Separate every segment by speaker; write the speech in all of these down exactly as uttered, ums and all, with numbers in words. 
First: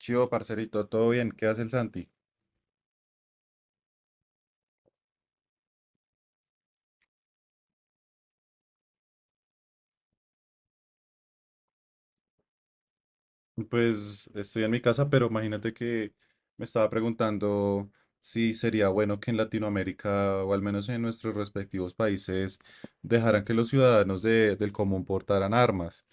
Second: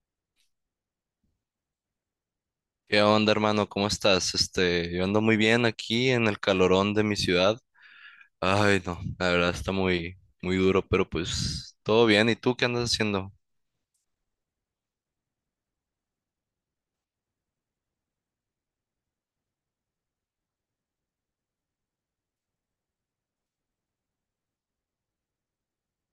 Speaker 1: Chivo, parcerito, ¿todo bien? ¿Qué hace el Santi?
Speaker 2: ¿Qué onda, hermano? ¿Cómo estás? Este, yo ando muy bien aquí en el calorón de mi ciudad. Ay, no, la verdad está muy, muy duro, pero pues todo bien. ¿Y tú qué andas haciendo?
Speaker 1: Pues estoy en mi casa, pero imagínate que me estaba preguntando si sería bueno que en Latinoamérica, o al menos en nuestros respectivos países, dejaran que los ciudadanos de- del común portaran armas.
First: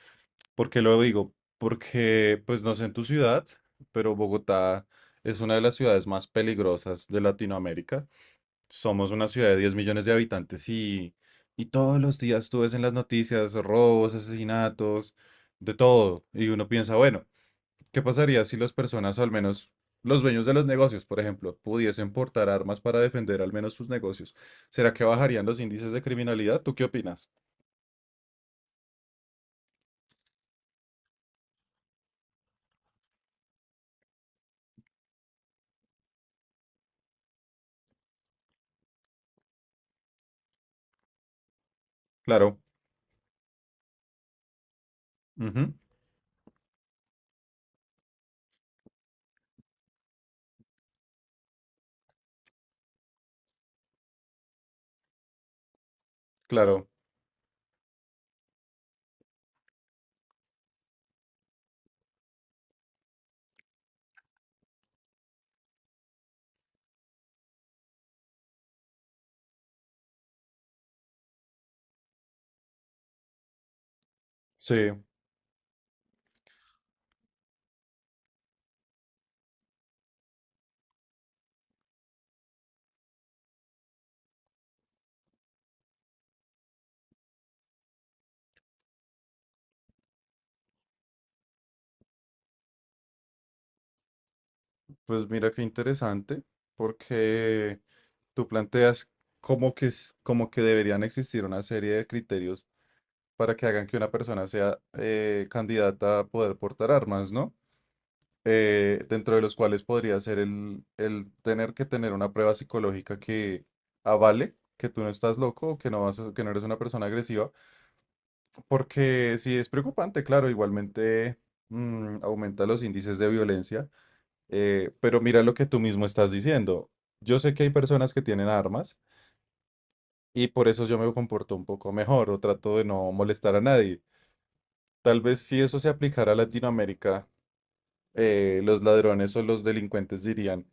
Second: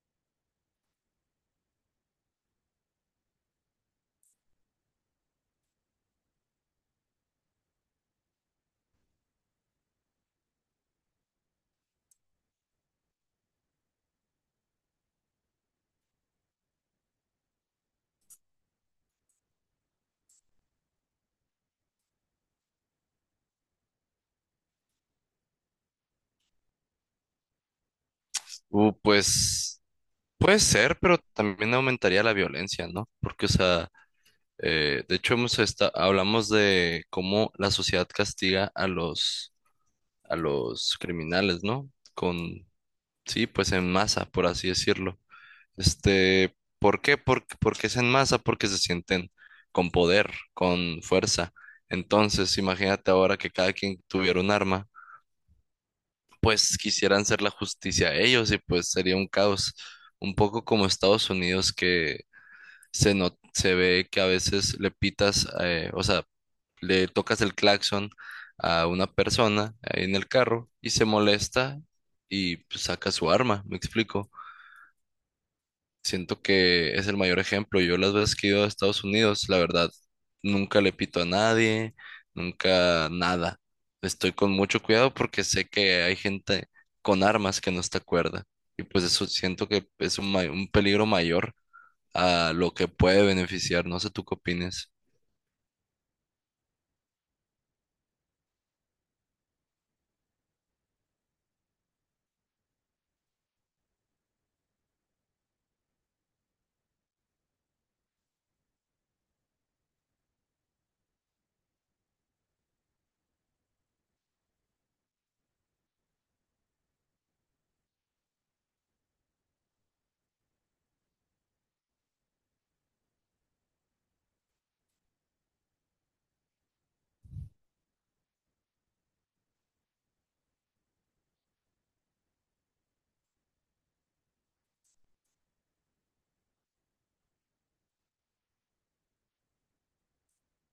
Speaker 1: ¿Por qué lo digo? Porque, pues no sé en tu ciudad, pero Bogotá es una de las ciudades más peligrosas de Latinoamérica. Somos una ciudad de diez millones de habitantes y, y todos los días tú ves en las noticias robos, asesinatos, de todo. Y uno piensa, bueno, ¿qué pasaría si las personas, o al menos los dueños de los negocios, por ejemplo, pudiesen portar armas para defender al menos sus negocios? ¿Será que bajarían los índices de criminalidad? ¿Tú qué opinas?
Speaker 2: Uh, pues puede ser, pero también aumentaría la violencia, ¿no? Porque, o sea, eh, de hecho hemos esta- hablamos de cómo la sociedad castiga a los, a los criminales, ¿no? Con,
Speaker 1: Claro,
Speaker 2: sí, pues en masa, por así decirlo.
Speaker 1: ujú,
Speaker 2: Este, ¿por qué? por porque es en masa, porque se sienten con poder, con fuerza. Entonces, imagínate ahora que cada quien tuviera un arma, pues
Speaker 1: claro.
Speaker 2: quisieran hacer la justicia a ellos y pues sería un caos, un poco como Estados Unidos que se no, se ve que a veces le pitas, eh, o sea, le tocas el claxon a una persona ahí en el carro y se molesta y pues, saca su arma, ¿me explico?
Speaker 1: Sí,
Speaker 2: Siento que es el mayor ejemplo. Yo las veces que he ido a Estados Unidos, la verdad, nunca le pito a nadie, nunca nada. Estoy con mucho cuidado porque sé que hay gente con armas que no está cuerda. Y pues eso siento que es un, ma- un peligro mayor a lo que puede beneficiar. No sé tú qué opines.
Speaker 1: pues mira qué interesante, porque tú planteas como que, es- como que deberían existir una serie de criterios para que hagan que una persona sea eh, candidata a poder portar armas, ¿no? Eh, dentro de los cuales podría ser el, el tener que tener una prueba psicológica que avale que tú no estás loco, o que no vas a- que no eres una persona agresiva, porque sí es preocupante, claro, igualmente mm, aumenta los índices de violencia, eh, pero mira lo que tú mismo estás diciendo. Yo sé que hay personas que tienen armas y por eso yo me comporto un poco mejor o trato de no molestar a nadie. Tal vez si eso se aplicara a Latinoamérica, eh, los ladrones o los delincuentes dirían,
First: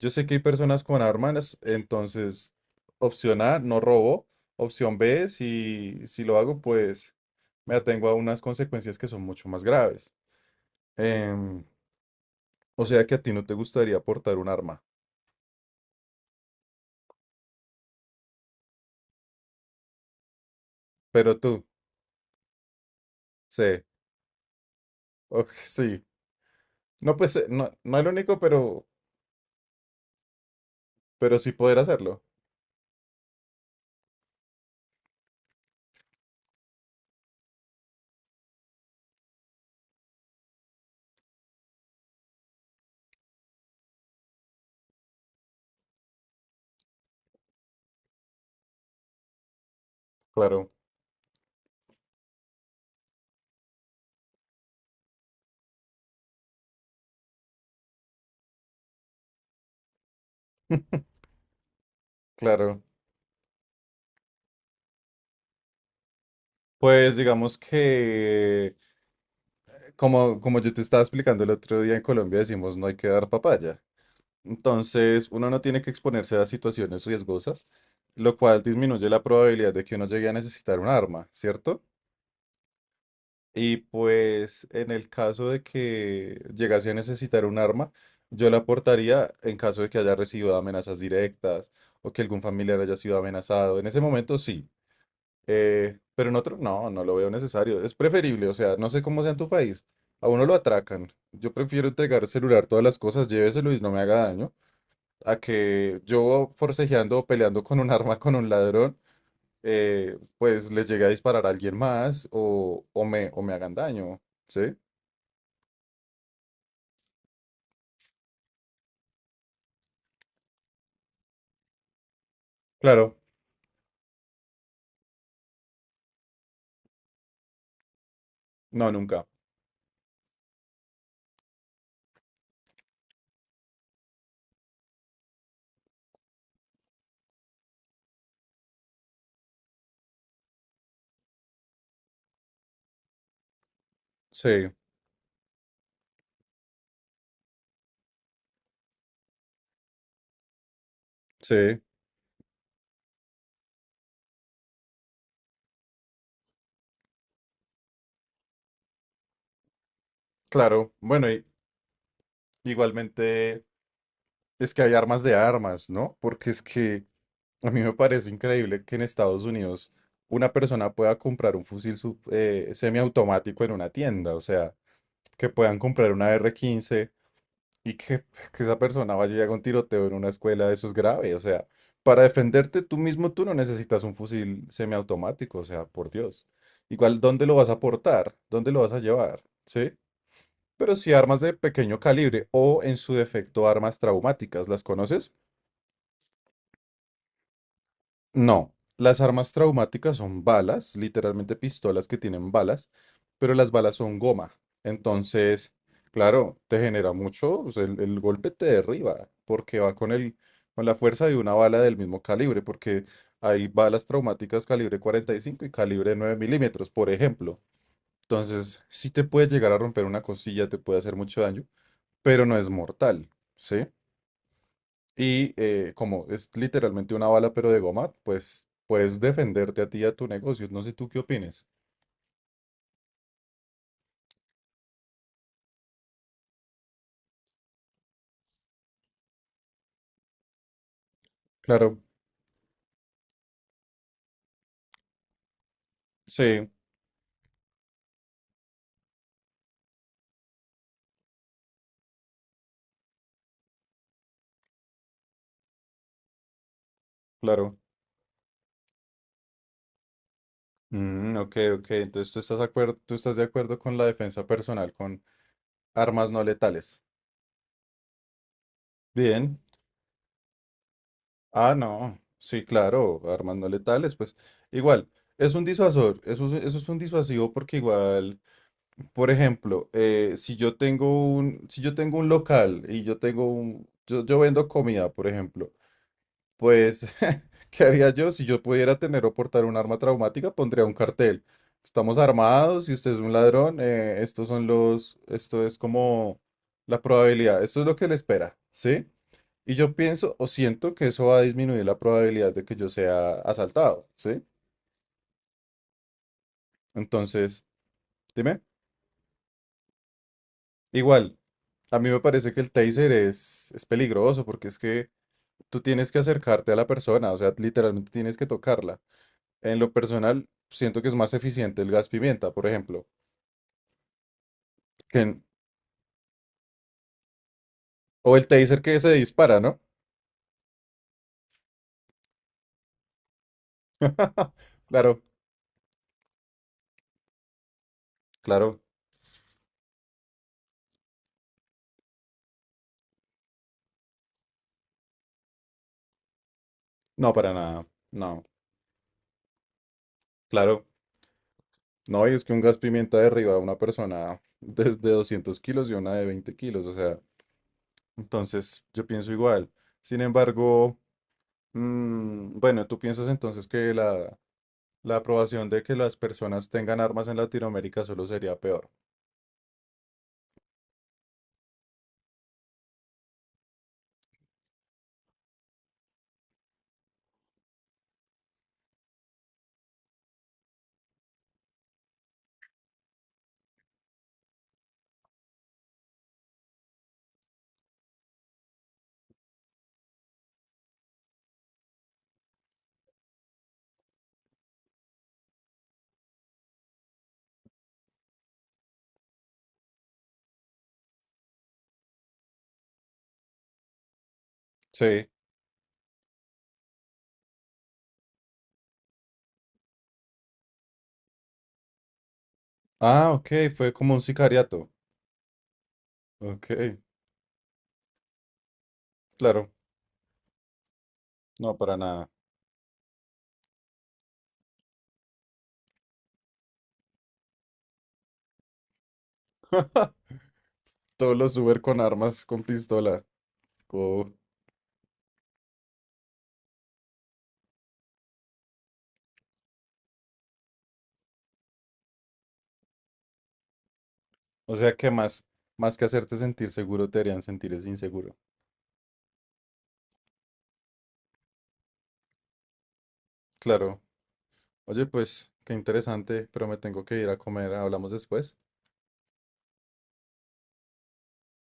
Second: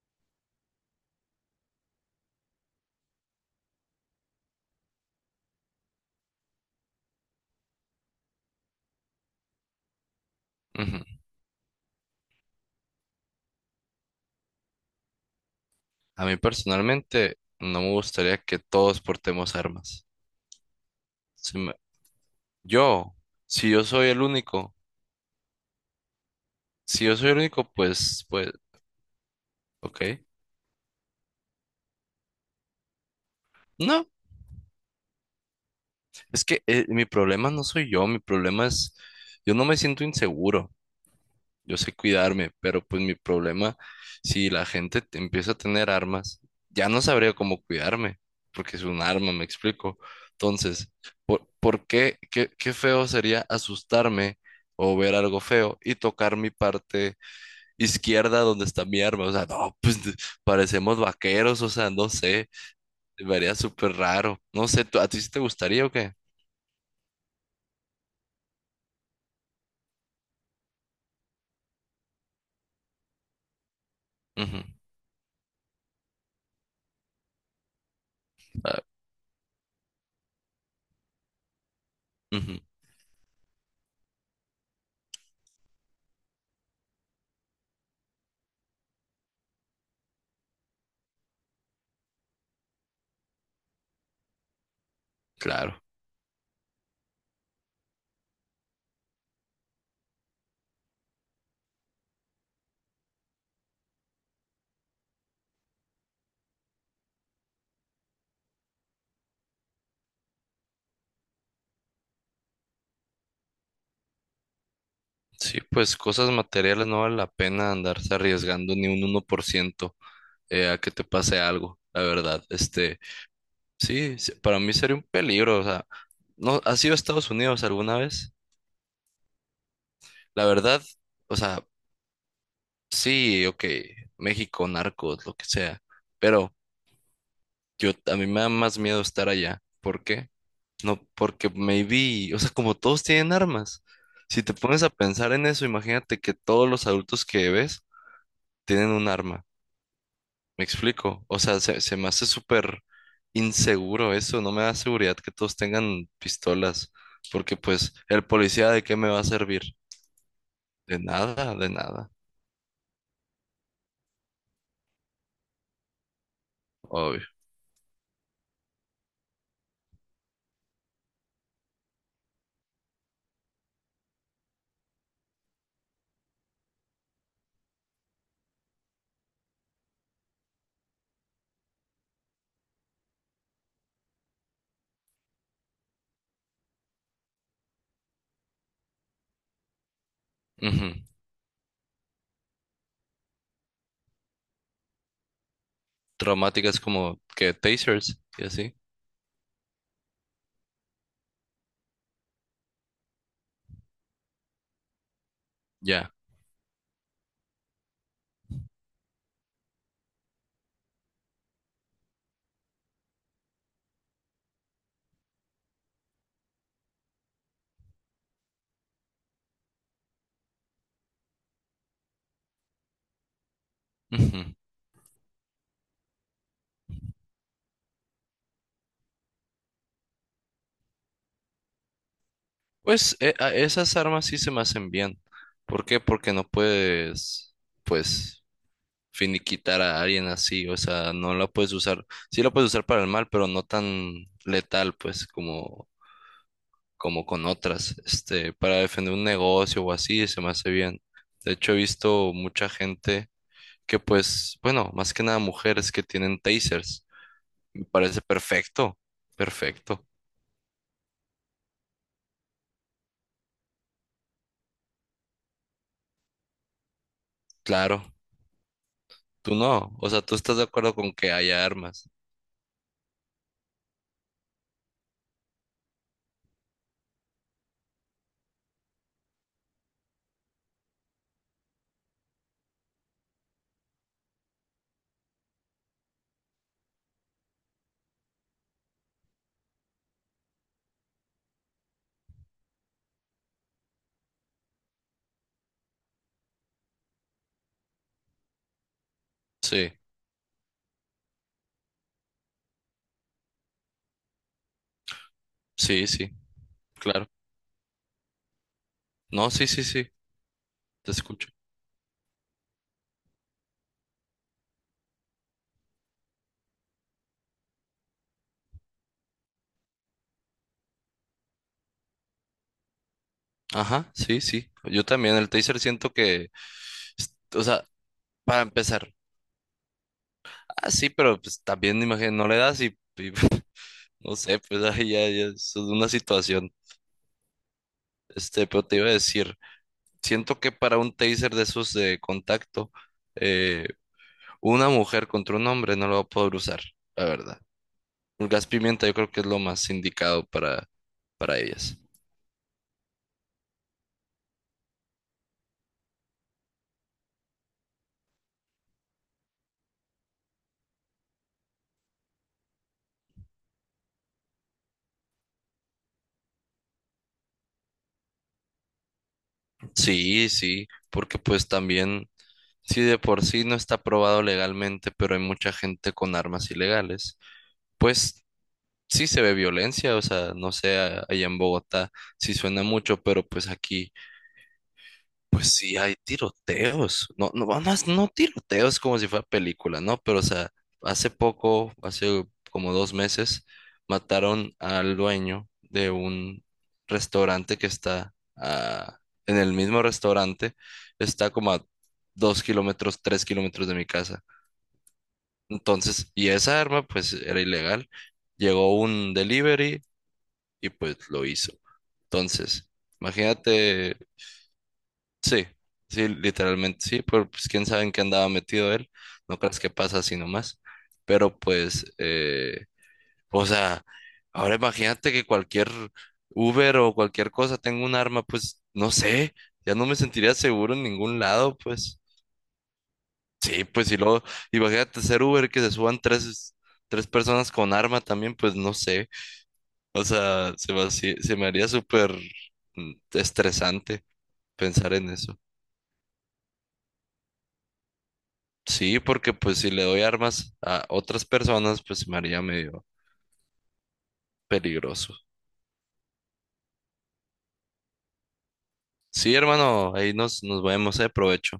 Speaker 1: yo sé que hay personas con armas, entonces opción A, no robo, opción be, si, si lo hago, pues me atengo a unas consecuencias que son mucho más graves.
Speaker 2: Ujú.
Speaker 1: Em, o sea que a ti no te gustaría portar un arma,
Speaker 2: A mí personalmente no me gustaría que todos portemos armas.
Speaker 1: pero
Speaker 2: Si
Speaker 1: tú,
Speaker 2: me- yo,
Speaker 1: sí,
Speaker 2: si yo soy el único,
Speaker 1: ok, sí.
Speaker 2: si
Speaker 1: No,
Speaker 2: yo soy
Speaker 1: pues
Speaker 2: el
Speaker 1: eh,
Speaker 2: único,
Speaker 1: no, no el
Speaker 2: pues,
Speaker 1: único,
Speaker 2: pues,
Speaker 1: pero,
Speaker 2: ok.
Speaker 1: pero sí poder hacerlo.
Speaker 2: No. Es que eh, mi problema no soy yo, mi problema es, yo no me siento inseguro, yo sé cuidarme, pero pues mi problema, si la gente te- empieza a tener armas, ya no sabría cómo cuidarme, porque es un arma, me explico.
Speaker 1: Claro,
Speaker 2: Entonces, ¿por, por qué, qué, qué feo sería asustarme o ver algo feo y tocar mi parte izquierda donde está mi arma? O sea, no, pues de- parecemos vaqueros, o sea, no sé,
Speaker 1: claro.
Speaker 2: me haría súper raro. No sé, ¿tú- ¿a ti sí te gustaría o qué?
Speaker 1: Pues digamos que Como, como yo te estaba explicando el otro día en Colombia, decimos no hay que dar papaya.
Speaker 2: Ujú,
Speaker 1: Entonces, uno no tiene que exponerse a situaciones riesgosas, lo cual
Speaker 2: ah,
Speaker 1: disminuye la probabilidad de que uno llegue a necesitar un arma, ¿cierto?
Speaker 2: ujú.
Speaker 1: Y pues en el caso de que llegase a necesitar un arma, yo la aportaría en caso de que haya recibido amenazas directas o que algún familiar haya sido amenazado. En ese momento sí,
Speaker 2: Claro,
Speaker 1: eh, pero en otro, no, no lo veo necesario. Es preferible, o sea, no sé cómo sea en tu país. A uno lo atracan. Yo prefiero entregar celular, todas las cosas, lléveselo y no me haga daño, a que yo forcejeando o peleando con un arma con un ladrón, eh, pues les llegue a disparar a alguien más o, o me, o me hagan daño. ¿Sí?
Speaker 2: sí, pues cosas materiales no vale la pena andarse arriesgando ni un uno por ciento, eh, a que te pase algo, la verdad. Este,
Speaker 1: Claro.
Speaker 2: sí, sí, para mí sería un peligro, o sea, ¿no has ido a Estados Unidos alguna vez?
Speaker 1: No, nunca.
Speaker 2: La verdad, o sea, sí, ok, México, narcos, lo que sea, pero yo a mí me da más miedo estar allá. ¿Por qué? No, porque maybe, o sea, como todos tienen armas. Si te
Speaker 1: Sí,
Speaker 2: pones a pensar en eso, imagínate que todos los adultos que ves tienen un arma. Me explico. O sea, se,
Speaker 1: sí,
Speaker 2: se me hace súper inseguro eso. No me da seguridad que todos tengan pistolas. ¿Porque pues el policía de qué me va a servir?
Speaker 1: claro.
Speaker 2: De
Speaker 1: Bueno, y
Speaker 2: nada, de nada.
Speaker 1: igualmente es que hay armas de armas, ¿no? Porque es que.
Speaker 2: Obvio.
Speaker 1: A mí me parece increíble que en Estados Unidos una persona pueda comprar un fusil sub- eh, semiautomático en una tienda, o sea, que puedan comprar una r quince y que, que esa persona vaya y haga un tiroteo en una escuela, eso es grave, o sea, para defenderte tú mismo tú no necesitas un fusil semiautomático, o sea, por Dios. Igual, ¿dónde lo vas a portar? ¿Dónde lo vas a llevar? ¿Sí?
Speaker 2: Ujú.
Speaker 1: Pero si armas de pequeño calibre o en su defecto armas traumáticas, ¿las conoces?
Speaker 2: Traumáticas como que tasers y
Speaker 1: No,
Speaker 2: así.
Speaker 1: las armas traumáticas son balas, literalmente pistolas que tienen balas, pero las balas son goma. Entonces,
Speaker 2: Ya.
Speaker 1: claro, te genera mucho, o sea, el, el golpe te derriba, porque va con el, con la fuerza de una bala del mismo calibre, porque hay balas traumáticas calibre cuarenta y cinco y calibre nueve milímetros, por ejemplo. Entonces, sí te puede llegar a romper una costilla, te puede hacer mucho daño, pero no es mortal, ¿sí?
Speaker 2: Ujú.
Speaker 1: Y eh, como es literalmente una bala, pero de goma, pues puedes defenderte a ti y a tu negocio. No sé tú qué opines.
Speaker 2: Pues e- a- esas armas sí se me hacen bien. ¿Por qué? Porque no puedes, pues, finiquitar a alguien así. O sea, no la puedes
Speaker 1: Claro,
Speaker 2: usar. Sí la puedes usar para el mal, pero no tan letal, pues, como
Speaker 1: sí,
Speaker 2: como con otras, este, para defender un negocio o así, se me hace bien. De hecho, he visto mucha gente que pues, bueno, más que nada mujeres que tienen tasers.
Speaker 1: claro.
Speaker 2: Me parece perfecto, perfecto.
Speaker 1: Mm, ok, ok. Entonces tú estás acuer- tú estás de acuerdo con la defensa personal, con armas no letales.
Speaker 2: Claro, tú
Speaker 1: Bien.
Speaker 2: no, o sea, tú estás de acuerdo con que haya
Speaker 1: Ah,
Speaker 2: armas.
Speaker 1: no. Sí, claro, armas no letales. Pues igual, es un disuasor. Eso, es- eso es un disuasivo porque igual, por ejemplo, eh, si yo tengo un, si yo tengo un local y yo tengo un, yo yo vendo comida, por ejemplo. Pues, ¿qué haría yo? Si yo pudiera tener o portar un arma traumática, pondría un cartel. Estamos armados y usted es un ladrón. eh, estos son los, esto es como la probabilidad. Esto es lo que le espera, ¿sí? Y
Speaker 2: Sí,
Speaker 1: yo pienso o siento que eso va a disminuir la probabilidad de que yo sea asaltado, ¿sí?
Speaker 2: sí, sí, claro.
Speaker 1: Entonces, dime,
Speaker 2: No, sí, sí, sí, te
Speaker 1: igual,
Speaker 2: escucho.
Speaker 1: a mí me parece que el taser es, es peligroso porque es que tú tienes que acercarte a la persona, o sea, literalmente tienes que tocarla. En lo personal, siento que es más eficiente el gas pimienta, por ejemplo,
Speaker 2: Ajá, sí, sí. Yo
Speaker 1: que
Speaker 2: también,
Speaker 1: en-
Speaker 2: el taser siento que, es- o sea,
Speaker 1: o el
Speaker 2: para
Speaker 1: taser que se
Speaker 2: empezar,
Speaker 1: dispara, ¿no?
Speaker 2: ah, sí, pero pues también imagino, no le das y, y no sé, pues ahí ya,
Speaker 1: Claro,
Speaker 2: ya es una situación. Este,
Speaker 1: claro,
Speaker 2: pero te iba a decir, siento que para un taser de esos de contacto, eh, una mujer contra un hombre no lo va a poder usar, la
Speaker 1: no para
Speaker 2: verdad.
Speaker 1: nada, no,
Speaker 2: El gas pimienta yo creo que es lo más indicado
Speaker 1: claro,
Speaker 2: para, para ellas.
Speaker 1: no, y es que un gas pimienta derriba a una persona desde doscientos kilos y una de veinte kilos, o sea, entonces yo pienso igual. Sin embargo, mm, bueno, tú piensas entonces que la, la aprobación de que las personas tengan armas en Latinoamérica solo sería peor.
Speaker 2: Sí, sí, porque pues también, si de por sí no está aprobado legalmente, pero hay mucha gente con armas ilegales, pues sí se ve violencia, o sea, no sé, a- allá en Bogotá sí suena mucho, pero pues aquí, pues sí, hay tiroteos. No, no, no, es- no tiroteos como si fuera película, ¿no? Pero, o sea, hace poco, hace como dos meses, mataron al dueño de un restaurante que está ah, en el mismo restaurante, está como a dos kilómetros, tres kilómetros de mi casa.
Speaker 1: Sí.
Speaker 2: Entonces, y esa arma, pues, era ilegal. Llegó un delivery y pues lo hizo. Entonces,
Speaker 1: Ah, ok, fue como
Speaker 2: imagínate.
Speaker 1: un sicariato.
Speaker 2: Sí, sí,
Speaker 1: Ok,
Speaker 2: literalmente sí, pero pues quién sabe en qué andaba metido él, no
Speaker 1: claro.
Speaker 2: creas que pasa así nomás, pero
Speaker 1: No, para
Speaker 2: pues,
Speaker 1: nada.
Speaker 2: eh, o sea, ahora imagínate que cualquier Uber o cualquier cosa tenga un arma, pues no sé, ya no me sentiría seguro en
Speaker 1: Todos
Speaker 2: ningún
Speaker 1: los
Speaker 2: lado,
Speaker 1: Uber con
Speaker 2: pues
Speaker 1: armas, con pistola.
Speaker 2: sí, pues y
Speaker 1: co-
Speaker 2: luego, imagínate ser Uber que se suban tres, tres personas con arma también, pues no sé, o sea, se me, haci- se me haría súper mm, estresante
Speaker 1: O sea que
Speaker 2: pensar en
Speaker 1: más,
Speaker 2: eso.
Speaker 1: más que hacerte sentir seguro, te harían sentir es inseguro.
Speaker 2: Sí, porque pues si le doy armas a otras personas, pues se me haría medio
Speaker 1: Claro. Oye,
Speaker 2: peligroso.
Speaker 1: pues, qué interesante, pero me tengo que ir a comer. Hablamos después.
Speaker 2: Sí, hermano, ahí nos, nos vemos, eh, provecho.